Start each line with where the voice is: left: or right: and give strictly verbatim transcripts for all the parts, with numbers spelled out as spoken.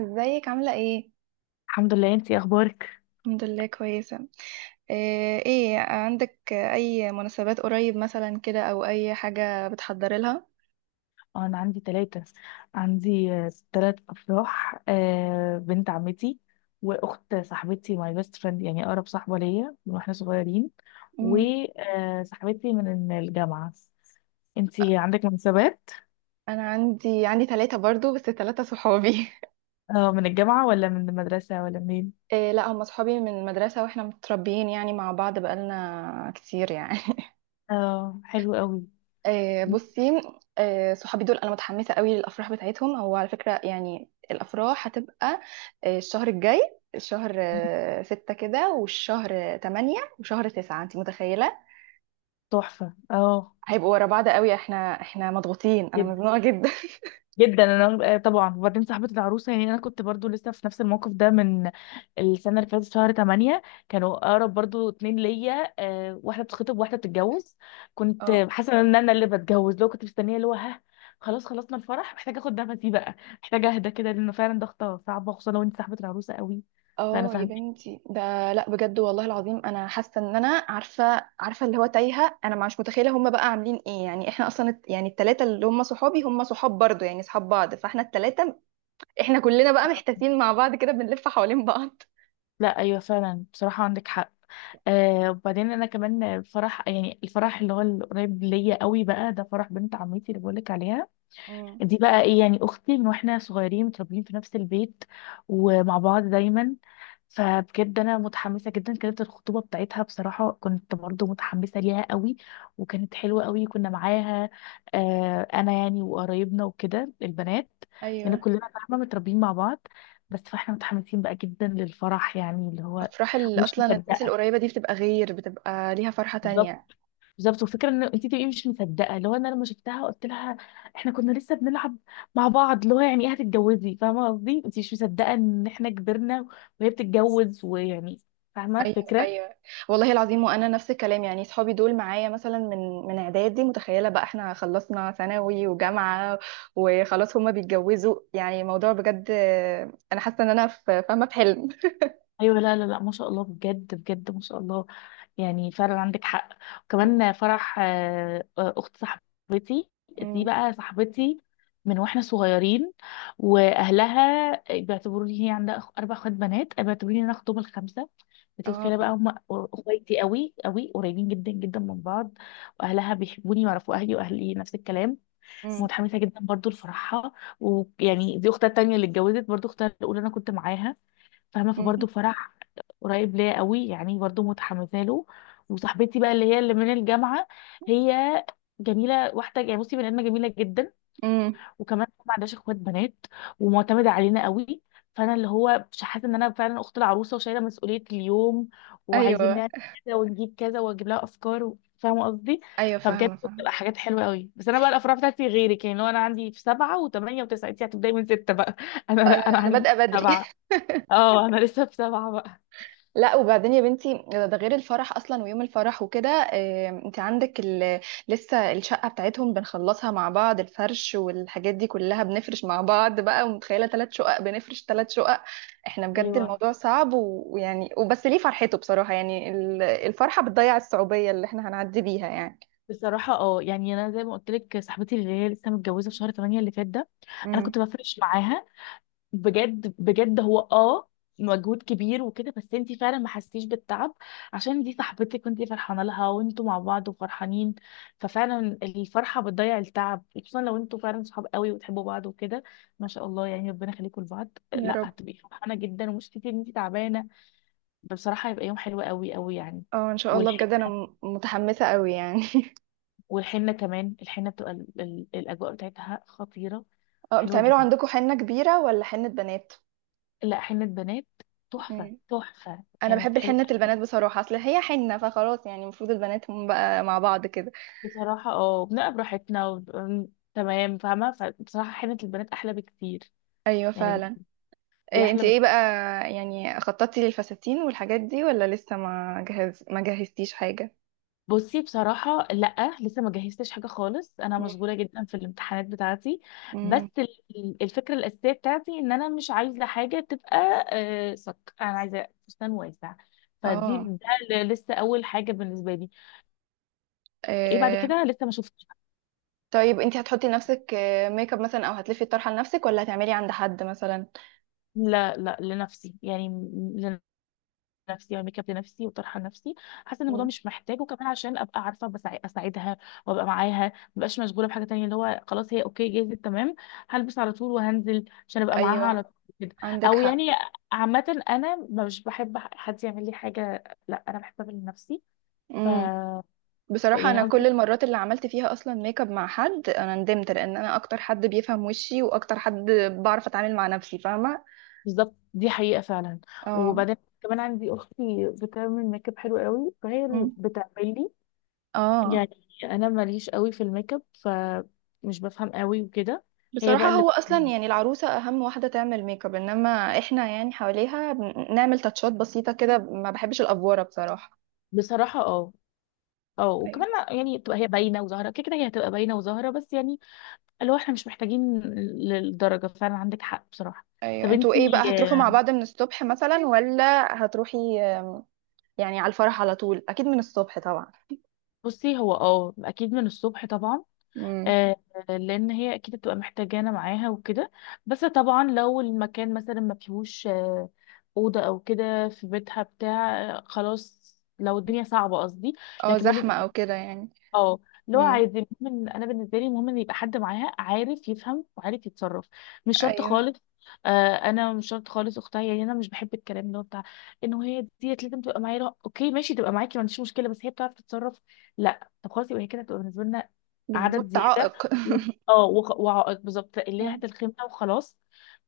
right: ازيك عاملة ايه؟
left: الحمد لله. انتي إيه اخبارك؟
right: الحمد لله كويسة. آه، ايه عندك اي مناسبات قريب مثلا كده او اي حاجة بتحضري لها؟
left: اه، انا عندي ثلاثة عندي ثلاث افراح، آه، بنت عمتي واخت صاحبتي ماي بيست فريند، يعني اقرب صاحبة ليا من واحنا صغيرين،
right: مم.
left: وصاحبتي من الجامعة. انتي عندك مناسبات؟
right: انا عندي عندي ثلاثة برضو، بس ثلاثة صحابي.
left: اه من الجامعة ولا من المدرسة ولا منين؟
right: إيه، لا، هم صحابي من المدرسة واحنا متربيين يعني مع بعض بقالنا كتير يعني.
left: اه، حلو قوي.
right: آه، بصي. آه، صحابي دول انا متحمسه قوي للافراح بتاعتهم. هو على فكره يعني الافراح هتبقى آه، الشهر الجاي، الشهر آه، ستة كده، والشهر آه، تمانية، وشهر تسعة، انت متخيله؟
left: تحفة، اه.
right: هيبقوا ورا بعض قوي. احنا احنا مضغوطين، انا مزنوقه جدا.
left: جدا. انا آه، طبعا. وبعدين صاحبه العروسه، يعني انا كنت برضو لسه في نفس الموقف ده من السنه اللي فاتت، شهر تمانية. كانوا اقرب برضو اتنين ليا، آه، واحده بتخطب وواحده بتتجوز. كنت
right: اه.
left: حاسه ان انا اللي بتجوز، لو كنت مستنيه اللي هو، ها. خلاص، خلصنا الفرح، محتاجه اخد نفسي بقى. محتاجه اهدى كده لانه فعلا ضغطه صعبه، خصوصا لو انت صاحبه العروسه قوي. فانا
right: اه يا
left: فاهمه.
right: بنتي، ده لا بجد والله العظيم انا حاسه ان انا عارفه عارفه اللي هو تايهه، انا مش متخيله هم بقى عاملين ايه. يعني احنا اصلا الت- يعني التلاته اللي هم صحابي هم صحاب برضو يعني صحاب بعض، فاحنا التلاته احنا كلنا بقى محتاسين مع بعض كده بنلف حوالين بعض.
left: لا، ايوه فعلا، بصراحه عندك حق. آه وبعدين انا كمان الفرح، يعني الفرح اللي هو القريب ليا قوي بقى، ده فرح بنت عمتي اللي بقولك عليها.
right: امم.
left: دي بقى ايه؟ يعني اختي، من واحنا صغيرين متربيين في نفس البيت ومع بعض دايما. فبجد انا متحمسه جدا. كانت الخطوبه بتاعتها بصراحه كنت برضو متحمسه ليها قوي، وكانت حلوه قوي. كنا معاها، آه انا يعني، وقرايبنا وكده البنات، لان
right: ايوه.
left: كلنا فاهمه متربيين مع بعض. بس فاحنا متحمسين بقى جدا للفرح، يعني اللي هو
right: افراح ال...
left: مش
right: اصلا الناس
left: مصدقه،
right: القريبه دي بتبقى غير، بتبقى ليها فرحه
left: بالظبط.
right: تانية.
left: بالظبط، وفكرة ان انت تبقي مش مصدقه، اللي هو انا لما شفتها قلت لها احنا كنا لسه بنلعب مع بعض، اللي هو يعني ايه هتتجوزي، فاهمه قصدي؟ انت مش مصدقه ان احنا كبرنا وهي بتتجوز ويعني، فاهمه
right: ايوه،
left: الفكره.
right: ايوه، والله العظيم. وانا نفس الكلام يعني صحابي دول معايا مثلا من من اعدادي، متخيله بقى احنا خلصنا ثانوي وجامعه وخلاص هما بيتجوزوا، يعني الموضوع بجد آه، انا حاسه ان انا في فاهمه في حلم.
left: ايوه، لا لا لا، ما شاء الله، بجد بجد ما شاء الله. يعني فعلا عندك حق. وكمان فرح آه، اخت صاحبتي، دي
right: امم.
left: بقى صاحبتي من واحنا صغيرين. واهلها بيعتبروني، هي عندها أخ- اربع اخوات بنات، بيعتبروني انا اختهم الخمسه. انت
right: اه.
left: متخيله بقى؟ هم اخواتي قوي قوي، قريبين جدا جدا من بعض. واهلها بيحبوني ويعرفوا اهلي، واهلي نفس الكلام.
right: امم.
left: متحمسه جدا برضو لفرحها، ويعني دي اختها التانيه اللي اتجوزت، برضو اختها الاولى انا كنت معاها فاهمه،
right: أمم.
left: فبرضه فرح قريب ليا قوي، يعني برضه متحمسه له. وصاحبتي بقى اللي هي اللي من الجامعه، هي جميله. واحده، يعني بصي، بني ادمه جميله جدا،
right: أمم.
left: وكمان ما عندهاش اخوات بنات، ومعتمده علينا قوي. فانا اللي هو مش حاسه ان انا فعلا اخت العروسه وشايله مسؤوليه اليوم، وعايزين
right: ايوه،
left: نعمل كذا ونجيب كذا واجيب لها افكار و- فاهمه قصدي؟
right: ايوه،
left: فبجد
right: فاهمه فاهمه.
left: بتبقى حاجات حلوه قوي. بس انا بقى الافراح بتاعتي غيرك، يعني لو انا عندي في سبعه وثمانيه وتسعه، انت هتبداي من سته بقى. انا
right: انا
left: لا، انا
right: أنا
left: عندي
right: بادئه بدري.
left: سبعه. اه، انا لسه في سبعة بقى.
right: لا، وبعدين يا بنتي، ده ده غير الفرح اصلا ويوم الفرح وكده. آه، انت عندك ال... لسه الشقه بتاعتهم بنخلصها مع بعض، الفرش والحاجات دي كلها بنفرش مع بعض بقى. ومتخيله ثلاث شقق؟ بنفرش ثلاث شقق. احنا بجد
left: ايوه.
right: الموضوع صعب و- ويعني وبس ليه فرحته بصراحه، يعني ال- الفرحه بتضيع الصعوبيه اللي احنا هنعدي بيها يعني.
left: بصراحة اه يعني انا زي ما قلت لك، صاحبتي اللي هي لسه متجوزة في شهر تمانية اللي فات ده، انا
right: امم.
left: كنت بفرش معاها. بجد بجد هو، اه مجهود كبير وكده. بس انتي فعلا ما حسيتيش بالتعب عشان دي صاحبتك، وانتي فرحانة لها وانتوا مع بعض وفرحانين. ففعلا الفرحة بتضيع التعب، خصوصا لو انتوا فعلا صحاب قوي وتحبوا بعض وكده. ما شاء الله يعني، ربنا يخليكم لبعض.
right: يا
left: لا،
right: رب.
left: هتبقي فرحانة جدا ومش كتير ان انتي تعبانة. بصراحة هيبقى يوم حلو قوي قوي يعني.
right: اه ان شاء الله بجد، انا م- متحمسه قوي يعني.
left: والحنة كمان، الحنة بتبقى ال- ال- الأجواء بتاعتها خطيرة.
right: اه،
left: حلوة
right: بتعملوا
left: جدا.
right: عندكم حنه كبيره ولا حنه بنات؟
left: لا، حنة بنات. تحفة، تحفة،
right: انا
left: كانت
right: بحب
left: حلوة.
right: الحنة البنات بصراحة، اصل هي حنة، فخلاص يعني المفروض البنات هم بقى مع بعض كده.
left: بصراحة، اه، بنبقى براحتنا و... تمام، فاهمة. فبصراحة حنة البنات أحلى بكتير،
right: ايوه
left: يعني بت-
right: فعلا.
left: دي
right: إيه،
left: أحلى
right: انت ايه
left: بكتير.
right: بقى؟ يعني خططتي للفساتين والحاجات دي ولا لسه ما جهز ما جهزتيش حاجة؟
left: بصي بصراحة لأ، لسه ما جهزتش حاجة خالص. أنا
right: مم.
left: مشغولة جدا في الامتحانات بتاعتي. بس
right: مم.
left: ال- الفكرة الأساسية بتاعتي إن أنا مش عايزة حاجة تبقى آه، صك. أنا عايزة فستان واسع. فدي
right: اه.
left: ده ل- لسه أول حاجة بالنسبة لي. ايه بعد
right: إيه.
left: كده لسه ما شفتش.
right: طيب انت هتحطي لنفسك آه، ميك اب مثلا او هتلفي الطرحة لنفسك ولا هتعملي عند حد مثلا؟
left: لا لا، لنفسي، يعني م- لنفسي، يعني ميك اب لنفسي وطرحه لنفسي. حاسه ان الموضوع
right: مم.
left: مش محتاج، وكمان عشان ابقى عارفه بسع- اساعدها، وابقى معاها ما بقاش مشغوله بحاجه تانية، اللي هو خلاص هي اوكي جاهزه تمام. هلبس على طول وهنزل عشان ابقى معاها على
right: ايوه
left: طول كده.
right: عندك
left: او
right: حق.
left: يعني، عامه انا مش بحب حد يعمل لي حاجه، لا انا بحب اعمل لنفسي. ف
right: مم.
left: ف-
right: بصراحة
left: يعني
right: أنا كل
left: قصدي.
right: المرات اللي عملت فيها أصلا ميك اب مع حد أنا ندمت، لأن أنا أكتر حد بيفهم وشي وأكتر حد بعرف أتعامل مع نفسي، فاهمة؟
left: بالظبط، دي حقيقه فعلا.
right: اه.
left: وبعدين كمان عندي اختي بتعمل ميك اب حلو قوي، فهي اللي
right: مم.
left: بتعمل لي
right: اه.
left: يعني. انا ماليش قوي في الميك اب، فمش بفهم قوي وكده. هي بقى
right: بصراحة
left: اللي،
right: هو أصلا يعني العروسة أهم واحدة تعمل ميك اب، إنما إحنا يعني حواليها بن- نعمل تاتشات بسيطة كده، ما بحبش الأفوارة بصراحة.
left: بصراحه، اه اه
right: أيوة،
left: وكمان يعني تبقى هي باينه وظاهره كده كده. هي هتبقى باينه وظاهره، بس يعني اللي هو احنا مش محتاجين للدرجه. فعلا عندك حق بصراحه.
right: أيوة،
left: طب
right: أنتوا
left: انتي،
right: إيه بقى؟ هتروحوا مع
left: آه،
right: بعض من الصبح مثلا ولا هتروحي آه، يعني على الفرح على طول، أكيد من الصبح طبعا.
left: بصي هو، اه اكيد من الصبح طبعا.
right: مم.
left: آه، لان هي اكيد هتبقى محتاجانا معاها وكده. بس طبعا لو المكان مثلا ما فيهوش آه، اوضه او كده، في بيتها بتاع آه، خلاص، لو الدنيا صعبه قصدي.
right: اه،
left: لكن
right: زحمة
left: بن-
right: أو كده يعني.
left: اه اللي هو
right: مم.
left: عادي، المهم إن- انا بالنسبه لي المهم ان يبقى حد معاها عارف يفهم وعارف يتصرف. مش شرط
right: أيوة،
left: خالص. آه انا مش شرط خالص اختها، يعني انا مش بحب الكلام اللي هو بتاع انه هي ديت لازم تبقى معايا. لا، اوكي ماشي تبقى معاكي ما عنديش مشكله، بس هي بتعرف تتصرف. لا طب خلاص، يبقى هي كده تبقى بالنسبه لنا عدد
right: بالظبط،
left: زياده
right: عائق.
left: و- اه وخ- وعائق، بالظبط، اللي هي
right: مم.
left: هات الخيمه وخلاص.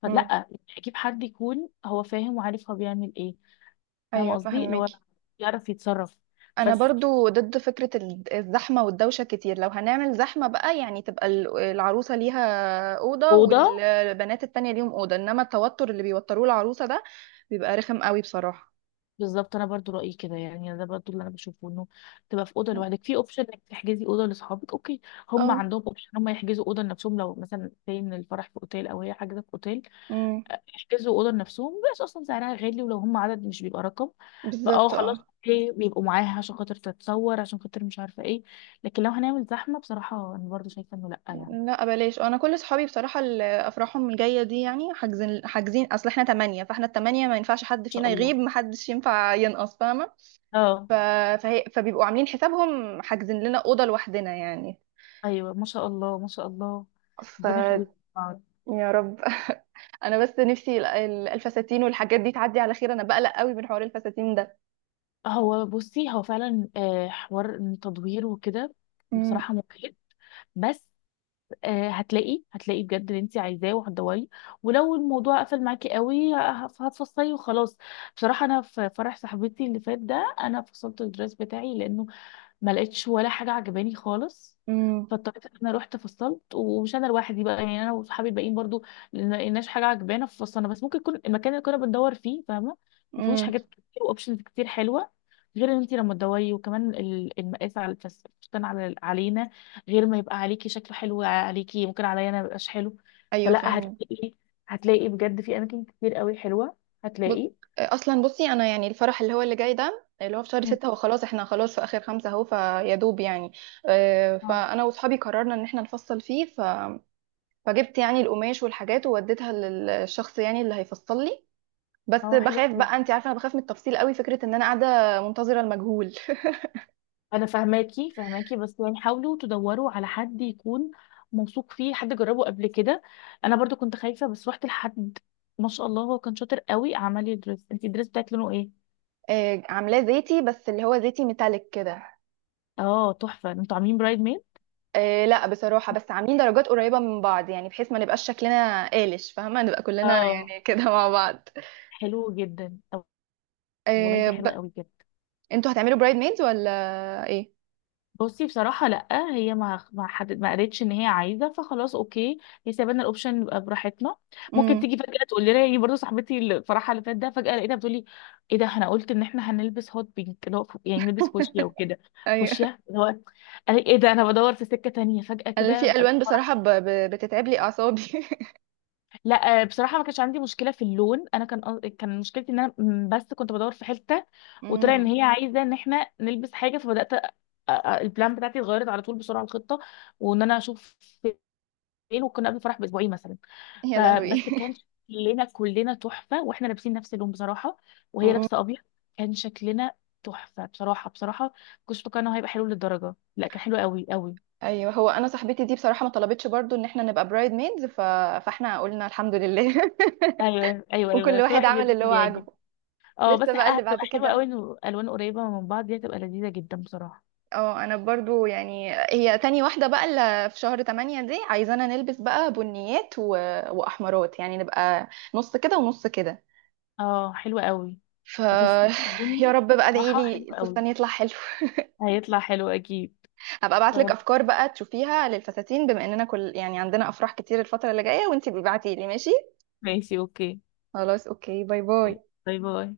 left: فلا،
right: مم.
left: اجيب حد يكون هو فاهم وعارف هو بيعمل ايه، فاهمه
right: ايوه
left: قصدي، اللي
right: فهمك.
left: هو يعرف يتصرف.
right: انا
left: بس
right: برضو ضد فكرة ال- الزحمة والدوشة كتير. لو هنعمل زحمة بقى يعني تبقى ال- العروسة ليها أوضة
left: وده
right: والبنات التانية ليهم أوضة، انما التوتر اللي بيوتروه العروسة ده بيبقى رخم قوي بصراحة.
left: بالظبط، انا برضو رايي كده، يعني ده برضو اللي انا بشوفه، انه تبقى في اوضه لوحدك، في اوبشن انك تحجزي اوضه لاصحابك، اوكي. هم
right: اه.
left: عندهم اوبشن هم يحجزوا اوضه لنفسهم، لو مثلا زي ان الفرح في اوتيل او هي حاجزه في اوتيل،
right: امم.
left: أه، يحجزوا اوضه لنفسهم. بس اصلا سعرها غالي، ولو هم عدد مش بيبقى رقم، فاه
right: بالظبط.
left: خلاص،
right: اه.
left: اوكي بيبقوا معاها عشان خاطر تتصور، عشان خاطر مش عارفه ايه. لكن لو هنعمل زحمه، بصراحه انا برضو شايفه انه لا، يعني ان
right: لا، بلاش، انا كل صحابي بصراحة اللي افراحهم الجاية دي يعني حاجزين حاجزين. اصل احنا تمانية، فاحنا التمانية ما ينفعش حد
left: شاء
right: فينا
left: الله.
right: يغيب، محدش ينفع ينقص، فاهمة؟
left: اه،
right: ف... فهي... فبيبقوا عاملين حسابهم حاجزين لنا أوضة لوحدنا يعني.
left: ايوه ما شاء الله، ما شاء الله،
right: ف
left: ربنا يخليك.
right: يا رب. انا بس نفسي ال- ال- الفساتين والحاجات دي تعدي على خير، انا بقلق قوي من حوار الفساتين ده.
left: هو بصي، هو فعلا آه، حوار إن تدوير وكده
right: امم.
left: بصراحة مجهد. بس آه، هتلاقي، هتلاقي بجد اللي انت عايزاه وهتدوري، ولو الموضوع قفل معاكي قوي ه- هتفصلي وخلاص. بصراحة انا في فرح صاحبتي اللي فات ده، انا فصلت الدرس بتاعي لانه ما لقيتش ولا حاجه عجباني خالص.
right: امم.
left: فاضطريت ان انا رحت فصلت، ومش انا لوحدي بقى يعني، انا وصحابي الباقيين برضو ما لقيناش حاجه عجبانا ففصلنا. بس ممكن يكون المكان اللي كنا بندور فيه، فاهمه، ما فيهوش
right: امم.
left: حاجات كتير واوبشنز كتير حلوه. غير ان انت لما تدوري، وكمان ال- المقاس على الفس- الفستان على علينا، غير ما يبقى عليكي شكله حلو عليكي، ممكن عليا انا ما يبقاش حلو.
right: ايوه
left: فلا،
right: فاهم.
left: هتلاقي، هتلاقي بجد في اماكن كتير قوي حلوه،
right: بص
left: هتلاقي.
right: اصلا بصي انا يعني الفرح اللي هو اللي جاي ده اللي هو في شهر
left: مم.
right: ستة، هو خلاص احنا خلاص في اخر خمسة اهو، فيا دوب يعني. آه،
left: اه،
right: فانا واصحابي قررنا ان احنا نفصل فيه. ف... فجبت يعني القماش والحاجات ووديتها للشخص يعني اللي هيفصل لي، بس
left: اه،
right: بخاف
left: حلوه.
right: بقى. انت عارفه انا بخاف من التفصيل قوي، فكره ان انا قاعده منتظره المجهول.
left: انا فاهماكي فاهماكي، بس يعني حاولوا تدوروا على حد يكون موثوق فيه، حد جربه قبل كده. انا برضو كنت خايفه بس رحت لحد، ما شاء الله هو كان شاطر قوي، عمل لي دريس. انت الدريس بتاعك لونه ايه؟
right: آه، عاملاه زيتي، بس اللي هو زيتي ميتاليك كده.
left: اه، تحفه. انتوا عاملين برايد ميد؟
right: آه، لا بصراحه، بس عاملين درجات قريبه من بعض، يعني بحيث ما نبقاش شكلنا قالش، فاهمه، نبقى كلنا
left: اه،
right: يعني كده مع بعض.
left: حلو جدا. طب والله
right: آه،
left: دي حلوه
right: ب...
left: قوي كده.
right: انتوا هتعملوا برايد ميدز ولا ايه؟
left: بصي بصراحة لأ، هي ما ما حدد، ما قالتش إن هي عايزة، فخلاص أوكي، هي سايبانا الأوبشن يبقى براحتنا. ممكن
right: امم.
left: تيجي فجأة تقول لنا، يعني برضه صاحبتي الفرحة اللي فات ده فجأة لقيتها بتقولي إيه ده، إحنا قلت إن إحنا هنلبس هوت بينك، اللي هو فو- يعني نلبس فوشيا وكده.
right: ايوه،
left: فوشيا، اللي هو قال إيه ده، أنا بدور في سكة تانية فجأة
right: انا في
left: كده.
right: الوان بصراحه ب... ب... بتتعب لي اعصابي.
left: لا آه، بصراحه ما كانش عندي مشكله في اللون. انا كان قص- كان مشكلتي ان انا، م- بس كنت بدور في حته، وطلع ان
right: امم.
left: هي عايزه ان احنا نلبس حاجه. فبدات أ- أ- البلان بتاعتي اتغيرت على طول بسرعه، الخطه وان انا اشوف فين، وكنا قبل الفرح باسبوعين مثلا.
right: يا
left: فبس
right: لهوي.
left: كان شكلنا كلنا تحفه، واحنا لابسين نفس اللون بصراحه، وهي
right: مم.
left: لابسه ابيض، كان شكلنا تحفه بصراحه، بصراحه كنتش متوقعه انه هيبقى حلو للدرجه، لا كان حلو قوي قوي.
right: ايوه، هو انا صاحبتي دي بصراحه ما طلبتش برضو ان احنا نبقى برايد ميدز، ف... فاحنا قلنا الحمد لله.
left: ايوه ايوه ايوه،
right: وكل
left: كل
right: واحد
left: واحد
right: عمل
left: يلبس
right: اللي هو
left: اللي يعجبه.
right: عاجبه.
left: اه، بس
right: لسه بقى اللي
left: هتبقى
right: بعد
left: حلوة قوي
right: كده.
left: انه الوان قريبة من بعض، دي هتبقى لذيذة جدا بصراحة.
right: اه، انا برضو يعني هي تاني واحدة بقى اللي في شهر تمانية دي عايزانا نلبس بقى بنيات و... واحمرات، يعني نبقى نص كده ونص كده.
left: اه، حلوة قوي
right: ف
left: الفستان
right: يا
left: البني.
right: رب بقى، ادعي
left: راحة
right: لي
left: حلوة قوي.
right: الفستان يطلع حلو.
left: هيطلع حلو اكيد.
right: هبقى
left: إن
right: ابعت
left: شاء
right: لك
left: الله.
right: افكار بقى تشوفيها للفساتين، بما اننا كل يعني عندنا افراح كتير الفترة اللي جاية، وانتي بتبعتي لي، ماشي؟
left: ماشي، اوكي،
right: خلاص، اوكي، باي باي.
left: باي باي.